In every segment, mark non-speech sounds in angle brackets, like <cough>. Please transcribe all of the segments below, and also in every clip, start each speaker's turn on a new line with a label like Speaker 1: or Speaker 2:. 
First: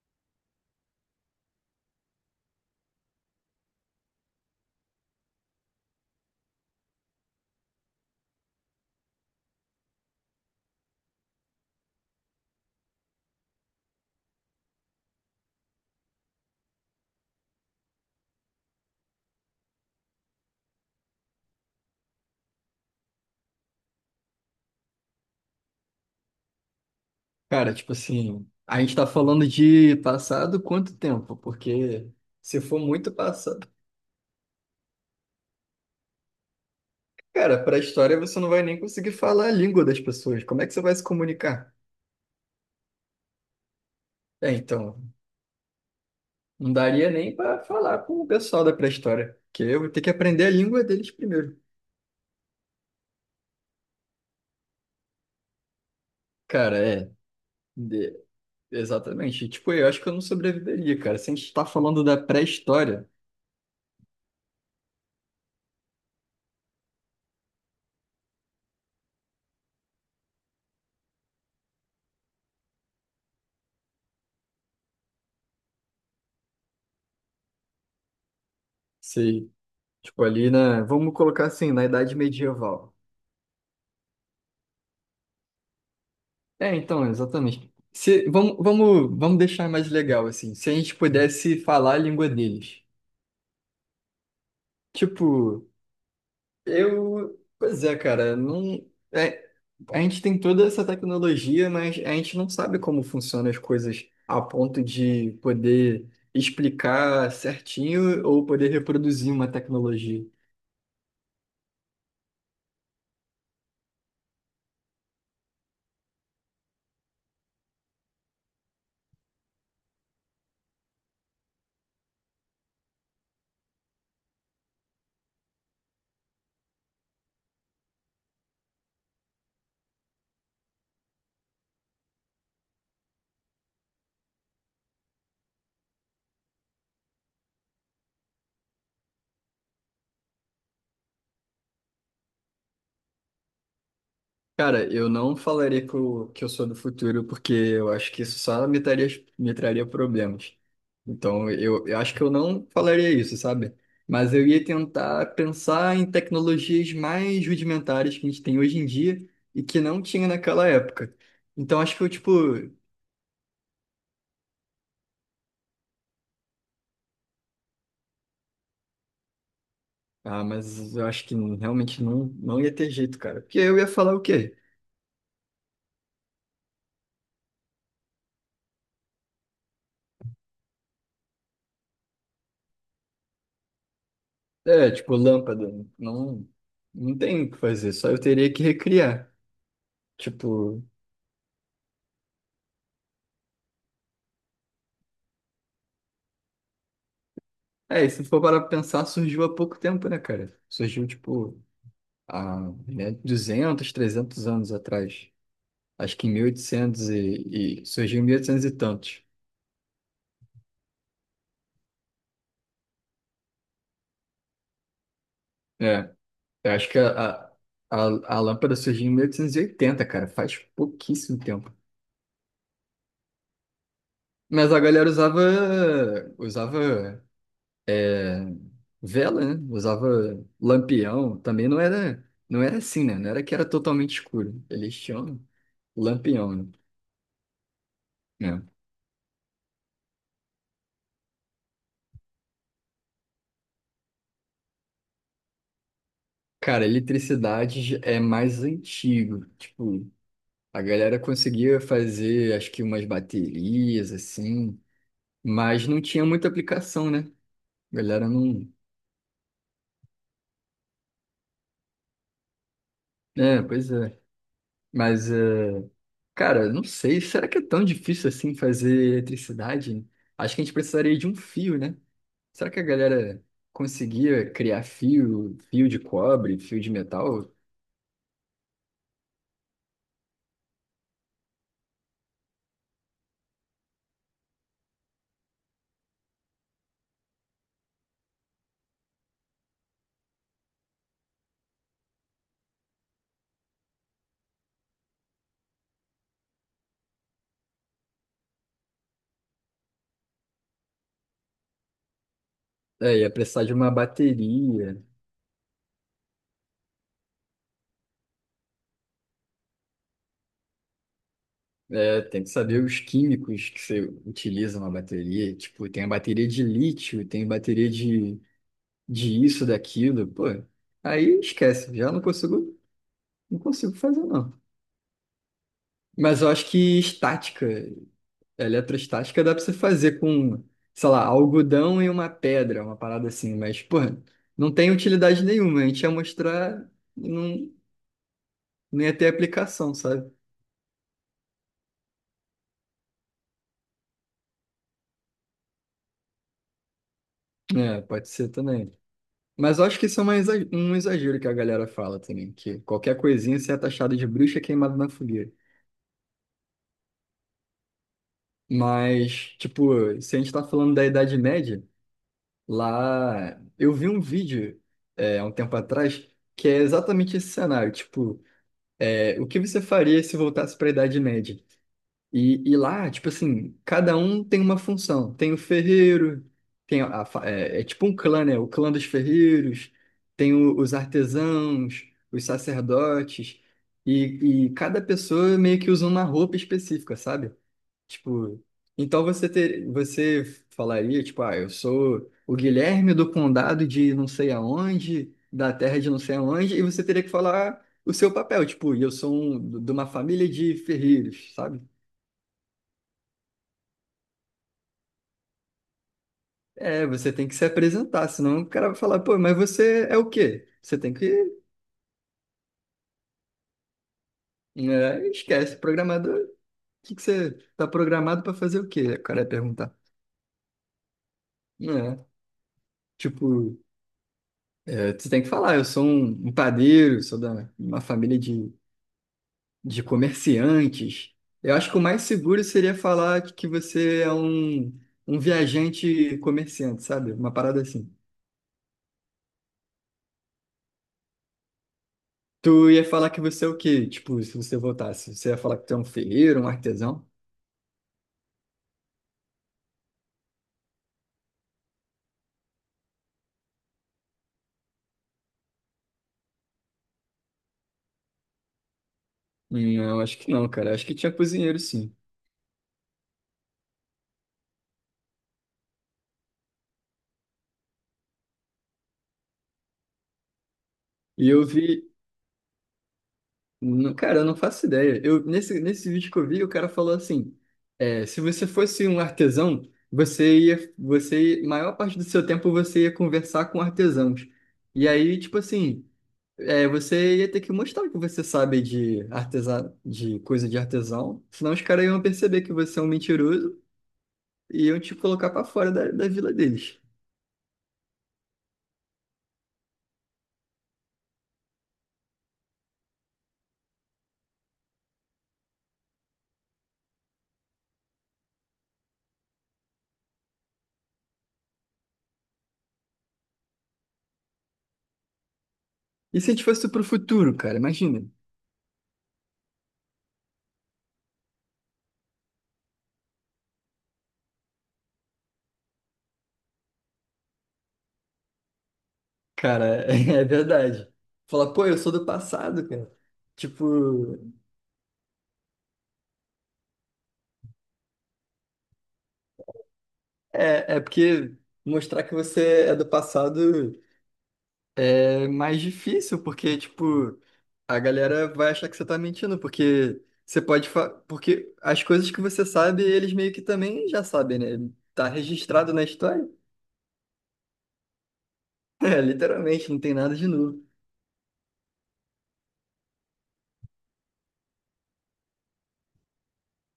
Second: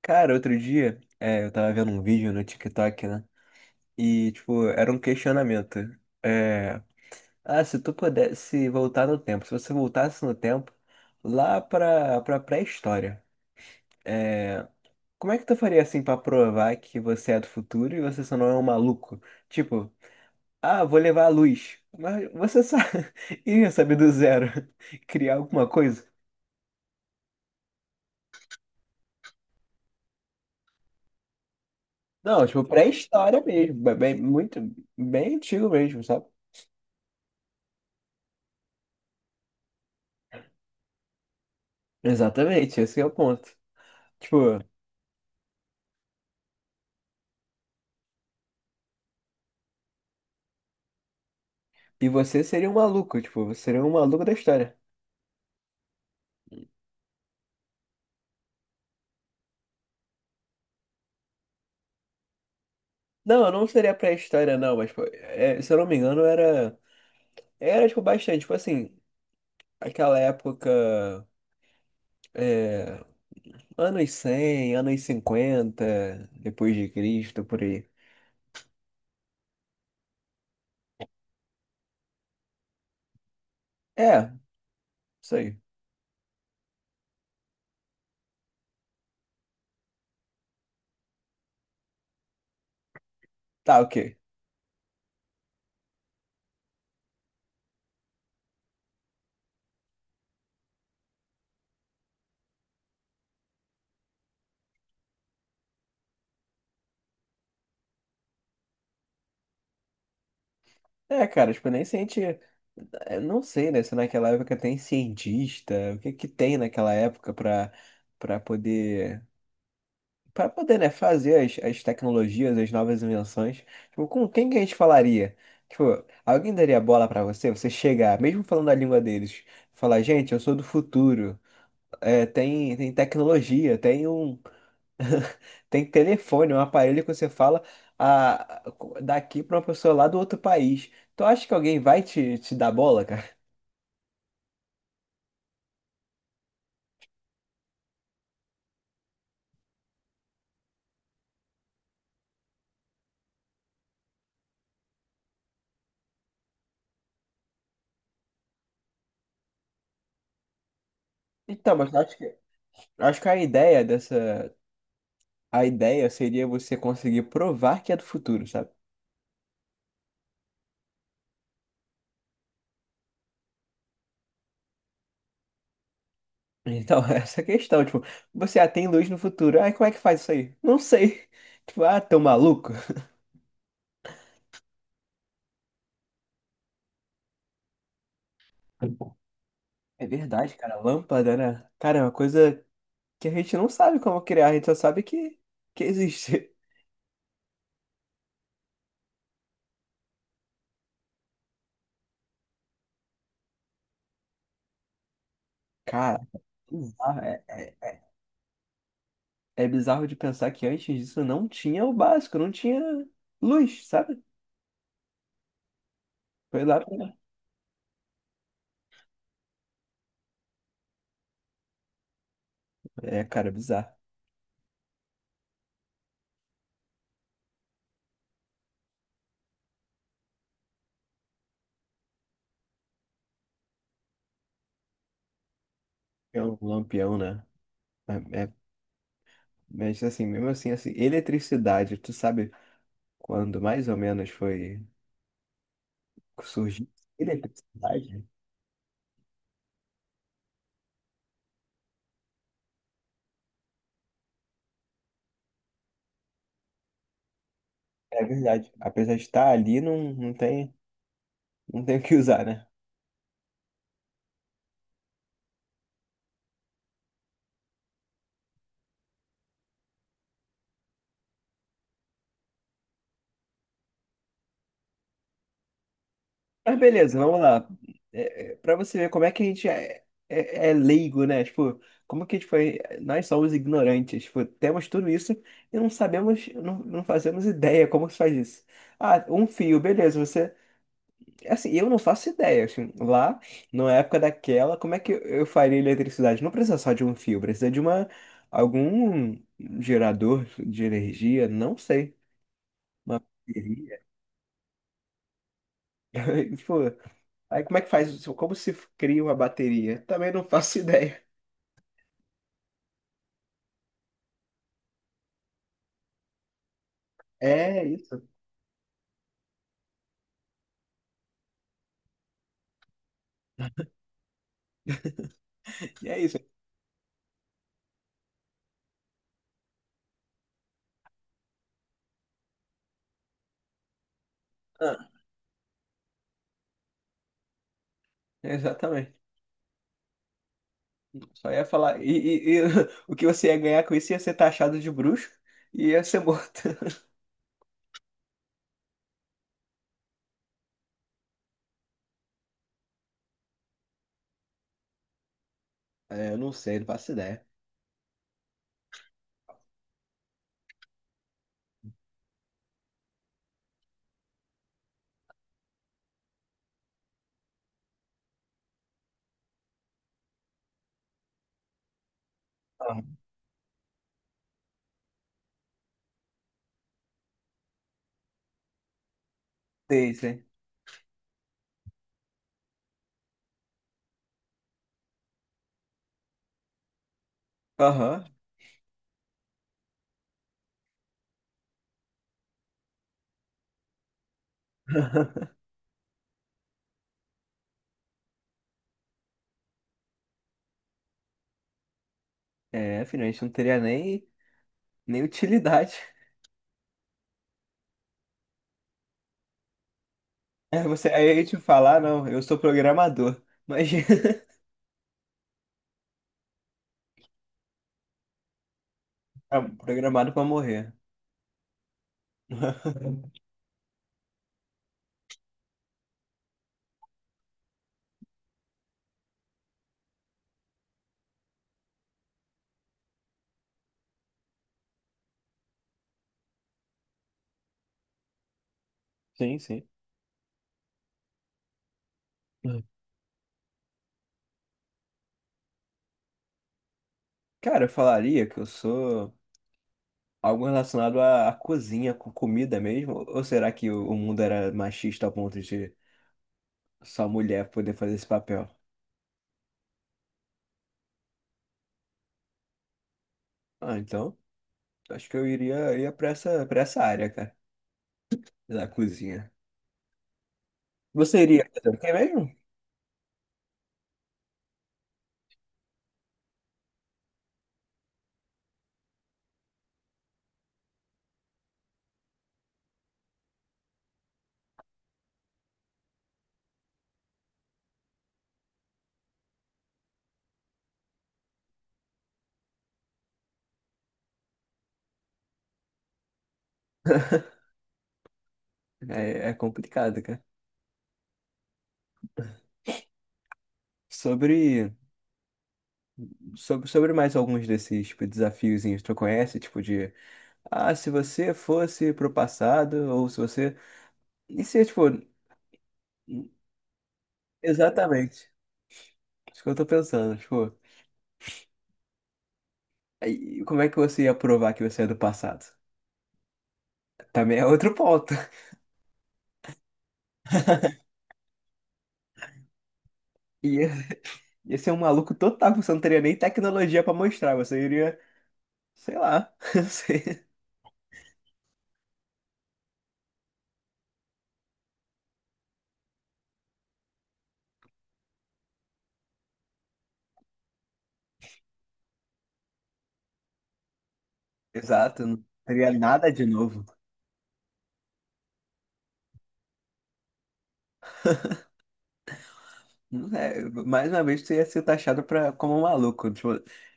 Speaker 1: Cara, outro dia, eu tava vendo um vídeo no TikTok, né? E, tipo, era um questionamento. É, ah, se você voltasse no tempo, lá pra pré-história, é, como é que tu faria assim pra provar que você é do futuro e você só não é um maluco? Tipo, ah, vou levar a luz. Mas você só <laughs> ia saber do zero <laughs> criar alguma coisa?
Speaker 2: Cara, tipo assim, a gente tá falando de passado quanto tempo? Porque
Speaker 1: Não,
Speaker 2: se
Speaker 1: tipo,
Speaker 2: for muito
Speaker 1: pré-história
Speaker 2: passado,
Speaker 1: mesmo, bem, muito, bem antigo mesmo, sabe?
Speaker 2: cara, pra história você não vai nem conseguir falar a língua das pessoas. Como é que você vai se comunicar?
Speaker 1: Exatamente, esse é o ponto.
Speaker 2: É,
Speaker 1: Tipo,
Speaker 2: então, não daria nem pra falar com o pessoal da pré-história, porque eu vou ter que aprender a língua deles primeiro.
Speaker 1: e você seria um maluco, tipo, você seria um maluco da história.
Speaker 2: Cara, é, de- exatamente. Tipo, eu acho que eu não sobreviveria, cara. Se a gente tá falando da pré-história,
Speaker 1: Não, eu não seria pré-história, não, mas, pô, se eu não me engano, era. Era, tipo, bastante. Tipo assim, aquela época. É, anos 100, anos 50 depois de Cristo, por aí.
Speaker 2: se, tipo, ali na, vamos colocar assim, na Idade Medieval.
Speaker 1: É, isso aí.
Speaker 2: É, então, exatamente. Se, vamos deixar mais legal, assim. Se a gente pudesse falar a língua deles.
Speaker 1: Tá, ok.
Speaker 2: Tipo, eu. Pois é, cara, não. é, a gente tem toda essa tecnologia, mas a gente não sabe como funcionam as coisas a ponto de poder explicar certinho ou poder reproduzir uma tecnologia.
Speaker 1: É, cara, tipo, nem senti. Eu não sei, né? Se naquela época tem cientista, o que que tem naquela época pra, pra poder. Para poder, né, fazer as tecnologias, as novas invenções, tipo, com quem que a gente falaria? Tipo, alguém daria bola para você? Você chegar, mesmo falando a língua deles, falar, gente, eu sou do futuro, tem tecnologia, tem telefone, um aparelho que você fala a, daqui para uma pessoa lá do outro país. Tu acha que alguém vai te dar bola, cara?
Speaker 2: Cara, eu não falaria que eu sou do futuro, porque eu acho que isso só me traria problemas. Então, eu acho que eu não falaria isso, sabe? Mas eu ia tentar pensar em tecnologias mais rudimentares que a gente tem hoje em dia e que não tinha naquela época.
Speaker 1: Então,
Speaker 2: Então,
Speaker 1: mas
Speaker 2: acho
Speaker 1: eu
Speaker 2: que eu,
Speaker 1: acho que,
Speaker 2: tipo,
Speaker 1: eu acho que a ideia seria você conseguir provar que é do futuro, sabe?
Speaker 2: ah, mas eu acho que realmente não ia ter jeito, cara. Porque eu ia falar o quê?
Speaker 1: Então, <laughs> essa é a questão, tipo, você atém luz no futuro. Ai, como é que faz isso aí? Não sei. <laughs> Tipo, ah, tão maluco.
Speaker 2: É, tipo, lâmpada. Não, não tem o que fazer, só eu teria que recriar.
Speaker 1: É verdade, cara.
Speaker 2: Tipo.
Speaker 1: Lâmpada, né? Cara, é uma coisa que a gente não sabe como criar, a gente só sabe que existe.
Speaker 2: É, e se for para pensar, surgiu há pouco tempo, né, cara? Surgiu, tipo, há, né, 200, 300 anos atrás.
Speaker 1: <laughs>
Speaker 2: Acho
Speaker 1: Cara,
Speaker 2: que em mil e, oitocentos
Speaker 1: bizarro. É,
Speaker 2: e
Speaker 1: é,
Speaker 2: surgiu em 1800 e oitocentos e tantos.
Speaker 1: é bizarro de pensar que antes disso não tinha o básico, não tinha luz, sabe?
Speaker 2: É,
Speaker 1: Foi
Speaker 2: eu
Speaker 1: lá
Speaker 2: acho que
Speaker 1: pra.
Speaker 2: a lâmpada surgiu em 1880, cara, faz pouquíssimo tempo.
Speaker 1: É, cara, bizarro.
Speaker 2: Mas a galera usava é, vela, né? Usava lampião. Também não era assim, né? Não era que era totalmente escuro. Eles tinham
Speaker 1: É
Speaker 2: lampião,
Speaker 1: um
Speaker 2: né?
Speaker 1: lampião, né? É, é-
Speaker 2: É.
Speaker 1: mas assim, mesmo assim, eletricidade, tu sabe quando mais ou menos foi.
Speaker 2: Cara,
Speaker 1: Surgiu
Speaker 2: eletricidade
Speaker 1: eletricidade,
Speaker 2: é
Speaker 1: né?
Speaker 2: mais antigo. Tipo, a galera conseguia fazer, acho que umas baterias, assim, mas não tinha muita aplicação, né? A
Speaker 1: É
Speaker 2: galera não.
Speaker 1: verdade. Apesar de estar ali, não, não tem o que usar, né?
Speaker 2: É, pois é. Mas, cara, não sei, será que é tão difícil assim fazer eletricidade? Acho que a gente precisaria de um fio, né? Será que a galera conseguia criar fio, fio de cobre,
Speaker 1: Mas
Speaker 2: fio de
Speaker 1: beleza, vamos
Speaker 2: metal?
Speaker 1: lá. Pra você ver como é que a gente é leigo, né? Tipo, como que a gente foi. Nós somos ignorantes. Tipo, temos tudo isso e não sabemos, não fazemos ideia como se faz isso. Ah, um fio, beleza. Você Assim, eu não faço ideia, assim, lá, na época daquela, como é que eu faria eletricidade? Não precisa só de um fio, precisa de algum gerador de energia, não sei,
Speaker 2: É,
Speaker 1: uma
Speaker 2: ia precisar de uma
Speaker 1: bateria.
Speaker 2: bateria.
Speaker 1: <laughs> Tipo, aí como é que faz isso? Como se cria uma bateria? Também não faço <laughs> ideia.
Speaker 2: É, tem que saber os químicos que você utiliza na bateria. Tipo, tem a bateria de lítio, tem
Speaker 1: É
Speaker 2: bateria
Speaker 1: isso,
Speaker 2: de, isso, daquilo. Pô, aí esquece, já não consigo fazer, não.
Speaker 1: e é
Speaker 2: Mas eu
Speaker 1: isso.
Speaker 2: acho que estática, eletrostática, dá pra você fazer com, sei lá, algodão e uma pedra, uma parada assim. Mas, pô, não tem
Speaker 1: Ah,
Speaker 2: utilidade nenhuma. A gente ia mostrar e não
Speaker 1: exatamente.
Speaker 2: ia ter aplicação, sabe?
Speaker 1: Só ia falar, e <laughs> o que você ia ganhar com isso ia ser taxado de bruxo e ia ser morto. <laughs>
Speaker 2: É, pode ser também. Mas eu acho que isso é um exagero que a galera fala também, que qualquer coisinha você é taxado de bruxa queimada na fogueira.
Speaker 1: É, eu não sei, não faço ideia.
Speaker 2: Mas, tipo, se a gente tá falando da Idade Média, lá eu vi um vídeo há um tempo atrás que é exatamente esse cenário. Tipo, o que você faria se voltasse para a Idade Média? E
Speaker 1: Ah,
Speaker 2: lá, tipo assim, cada um tem uma função. Tem o ferreiro, tem a, fa- é, é tipo um clã, né? O clã dos ferreiros,
Speaker 1: sei, sei.
Speaker 2: tem os artesãos, os sacerdotes, e cada pessoa meio que usa uma roupa específica, sabe?
Speaker 1: Aham.
Speaker 2: Tipo, então você falaria, tipo, ah, eu sou o Guilherme do condado de não sei aonde, da terra de não sei aonde, e você teria que falar o seu papel, tipo, e eu sou um, de uma família de ferreiros, sabe?
Speaker 1: É, filho, a gente não teria nem utilidade. <laughs>
Speaker 2: É, você tem que se apresentar, senão o cara vai falar, pô, mas você é o quê?
Speaker 1: É,
Speaker 2: Você tem
Speaker 1: aí a gente
Speaker 2: que.
Speaker 1: falar, não, eu sou programador. Mas <laughs>
Speaker 2: É, esquece, programador, o que que você tá programado para fazer o quê? O cara ia
Speaker 1: é
Speaker 2: perguntar.
Speaker 1: programado pra morrer.
Speaker 2: É, tipo, você tem que falar, eu sou um padeiro, sou da uma família de, comerciantes. Eu acho que o mais seguro seria falar que você é um viajante comerciante, sabe? Uma parada assim.
Speaker 1: Sim, sim.
Speaker 2: Tu
Speaker 1: Hum.
Speaker 2: ia falar que você é o quê? Tipo, se você voltasse, você ia falar que tu é um ferreiro, um artesão?
Speaker 1: Cara, eu falaria que eu sou algo relacionado à cozinha, com comida mesmo? Ou será que o mundo era machista ao ponto de só mulher poder fazer esse papel?
Speaker 2: Não, acho que não, cara. Acho que tinha cozinheiro, sim.
Speaker 1: Ah, então, acho que eu ia pra essa área, cara, da cozinha. Você
Speaker 2: E eu
Speaker 1: iria fazer o
Speaker 2: vi.
Speaker 1: quê mesmo?
Speaker 2: Cara, eu não faço ideia. Eu, nesse vídeo que eu vi, o cara falou assim: se você fosse um artesão, você ia. Maior parte do seu tempo você ia conversar com artesãos. E aí, tipo assim, você ia ter que mostrar que você sabe de artesã, de coisa de artesão. Senão os caras iam perceber que você é um mentiroso e iam te colocar pra fora da, vila deles.
Speaker 1: É complicado, cara. Sobre sobre mais alguns desses tipo, desafiozinhos, que tu conhece? Tipo de, ah, se você fosse pro passado, ou se você. E se, tipo,
Speaker 2: E se a gente fosse pro futuro, cara? Imagina.
Speaker 1: exatamente, isso que eu tô pensando, tipo, aí, como é que você ia provar que você é do passado? Também é outro ponto. <laughs>
Speaker 2: Cara, <laughs> é verdade. Falar, pô, eu sou do passado, cara.
Speaker 1: Ia,
Speaker 2: Tipo,
Speaker 1: ia ser um maluco total, você não teria nem tecnologia pra mostrar, você iria, sei lá, <laughs> não sei.
Speaker 2: porque mostrar que você é do passado é mais difícil, porque, tipo, a galera vai achar que você tá mentindo, porque as coisas que você sabe, eles meio que também já sabem, né?
Speaker 1: Exato,
Speaker 2: Tá
Speaker 1: não teria
Speaker 2: registrado na
Speaker 1: nada de
Speaker 2: história. <laughs>
Speaker 1: novo.
Speaker 2: É, literalmente, não tem nada de novo.
Speaker 1: Não é, mais uma vez, tu ia ser taxado como um maluco. Tipo,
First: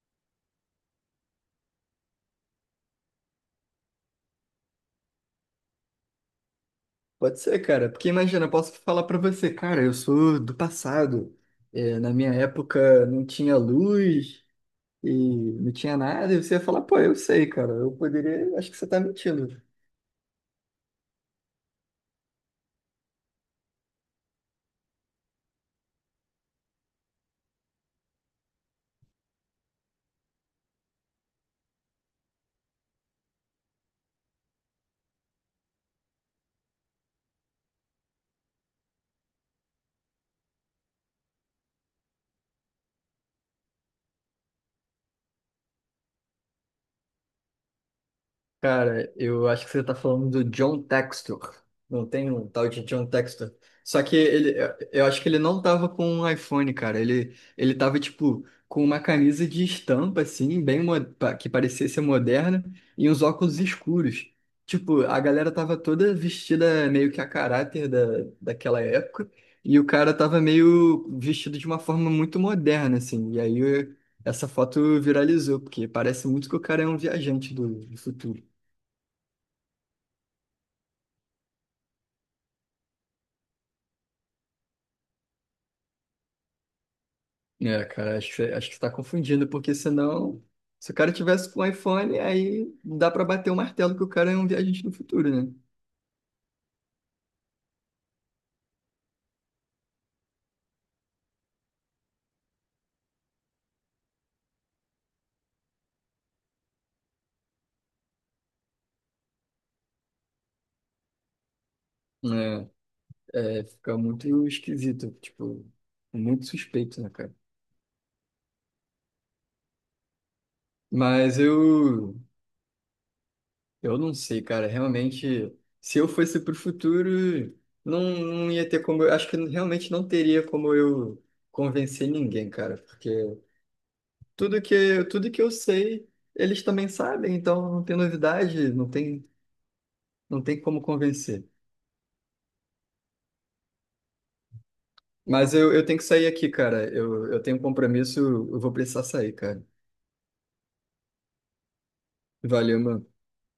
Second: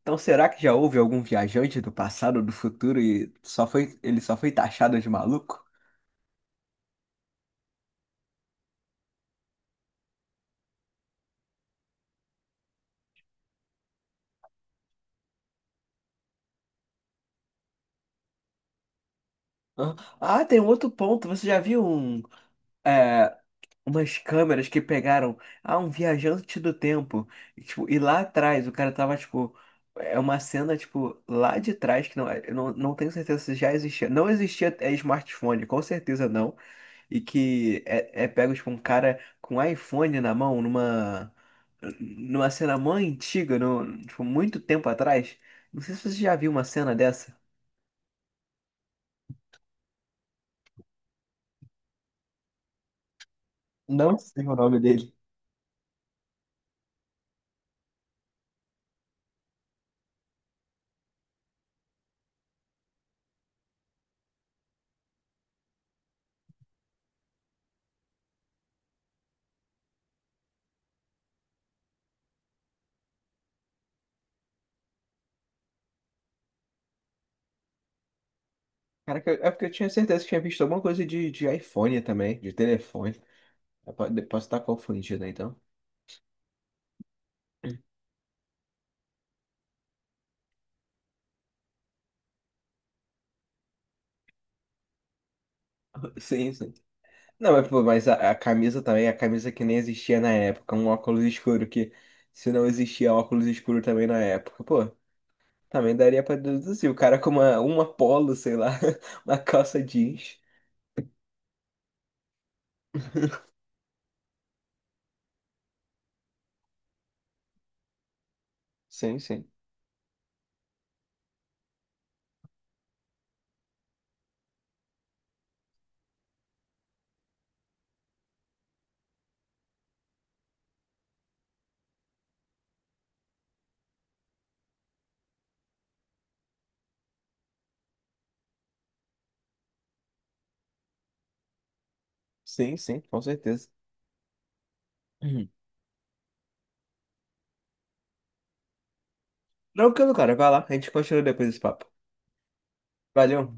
Speaker 1: então, será que já houve algum viajante do passado, do futuro, ele só foi taxado de maluco?
Speaker 2: Pode ser, cara, porque imagina, eu posso falar pra você, cara, eu sou do passado. É, na minha época não tinha luz. E não tinha nada, e você ia falar, pô, eu sei, cara, eu poderia, acho que você tá mentindo.
Speaker 1: Hã? Ah, tem um outro ponto. Você já viu é, umas câmeras que pegaram um viajante do tempo? E, tipo, lá atrás, o cara tava, tipo. É uma cena, tipo, lá de trás, que não, eu não tenho certeza se já existia. Não existia smartphone, com certeza não. E que é pego, tipo, um cara com iPhone na mão, numa cena mó antiga, no, tipo, muito tempo atrás. Não sei se você já viu uma cena dessa.
Speaker 2: Cara, eu acho que você tá falando do John Textor. Não tem um tal de John Textor. Só que
Speaker 1: Não sei o
Speaker 2: ele,
Speaker 1: nome
Speaker 2: eu
Speaker 1: dele.
Speaker 2: acho que ele não tava com um iPhone, cara. Ele tava, tipo, com uma camisa de estampa, assim, bem, que parecia ser moderna, e uns óculos escuros. Tipo, a galera tava toda vestida meio que a caráter da, daquela época, e o cara tava meio vestido de uma forma muito moderna, assim. E aí essa foto viralizou, porque parece muito que o cara é um viajante do futuro.
Speaker 1: Cara, é porque eu tinha certeza que tinha visto alguma coisa de, iPhone também, de telefone. Posso estar confundido, né, então?
Speaker 2: É, cara, acho que você tá confundindo, porque senão, se o cara tivesse com um iPhone, aí dá pra bater o martelo que o cara é um viajante do futuro, né?
Speaker 1: <laughs> Sim, sim. Não, mas, pô, mas a camisa também, a camisa que nem existia na época, um óculos escuro se não existia óculos escuro também na época, pô. Também daria pra deduzir. O cara com uma polo, sei lá, <laughs> uma calça jeans.
Speaker 2: É, fica muito esquisito, tipo, muito suspeito, né, cara?
Speaker 1: Sim, sim.
Speaker 2: Mas eu não sei, cara, realmente, se eu fosse pro futuro, não ia ter como, eu, acho que realmente não teria como eu convencer ninguém, cara, porque tudo que eu sei, eles também sabem, então não tem novidade, não tem como convencer.
Speaker 1: Sim, sim, com certeza. Uhum.
Speaker 2: Mas eu tenho que sair aqui, cara. Eu tenho um compromisso, eu vou precisar sair, cara.
Speaker 1: Tranquilo, cara. Vai lá. A gente continua depois desse papo.
Speaker 2: Valeu, mano.
Speaker 1: Valeu.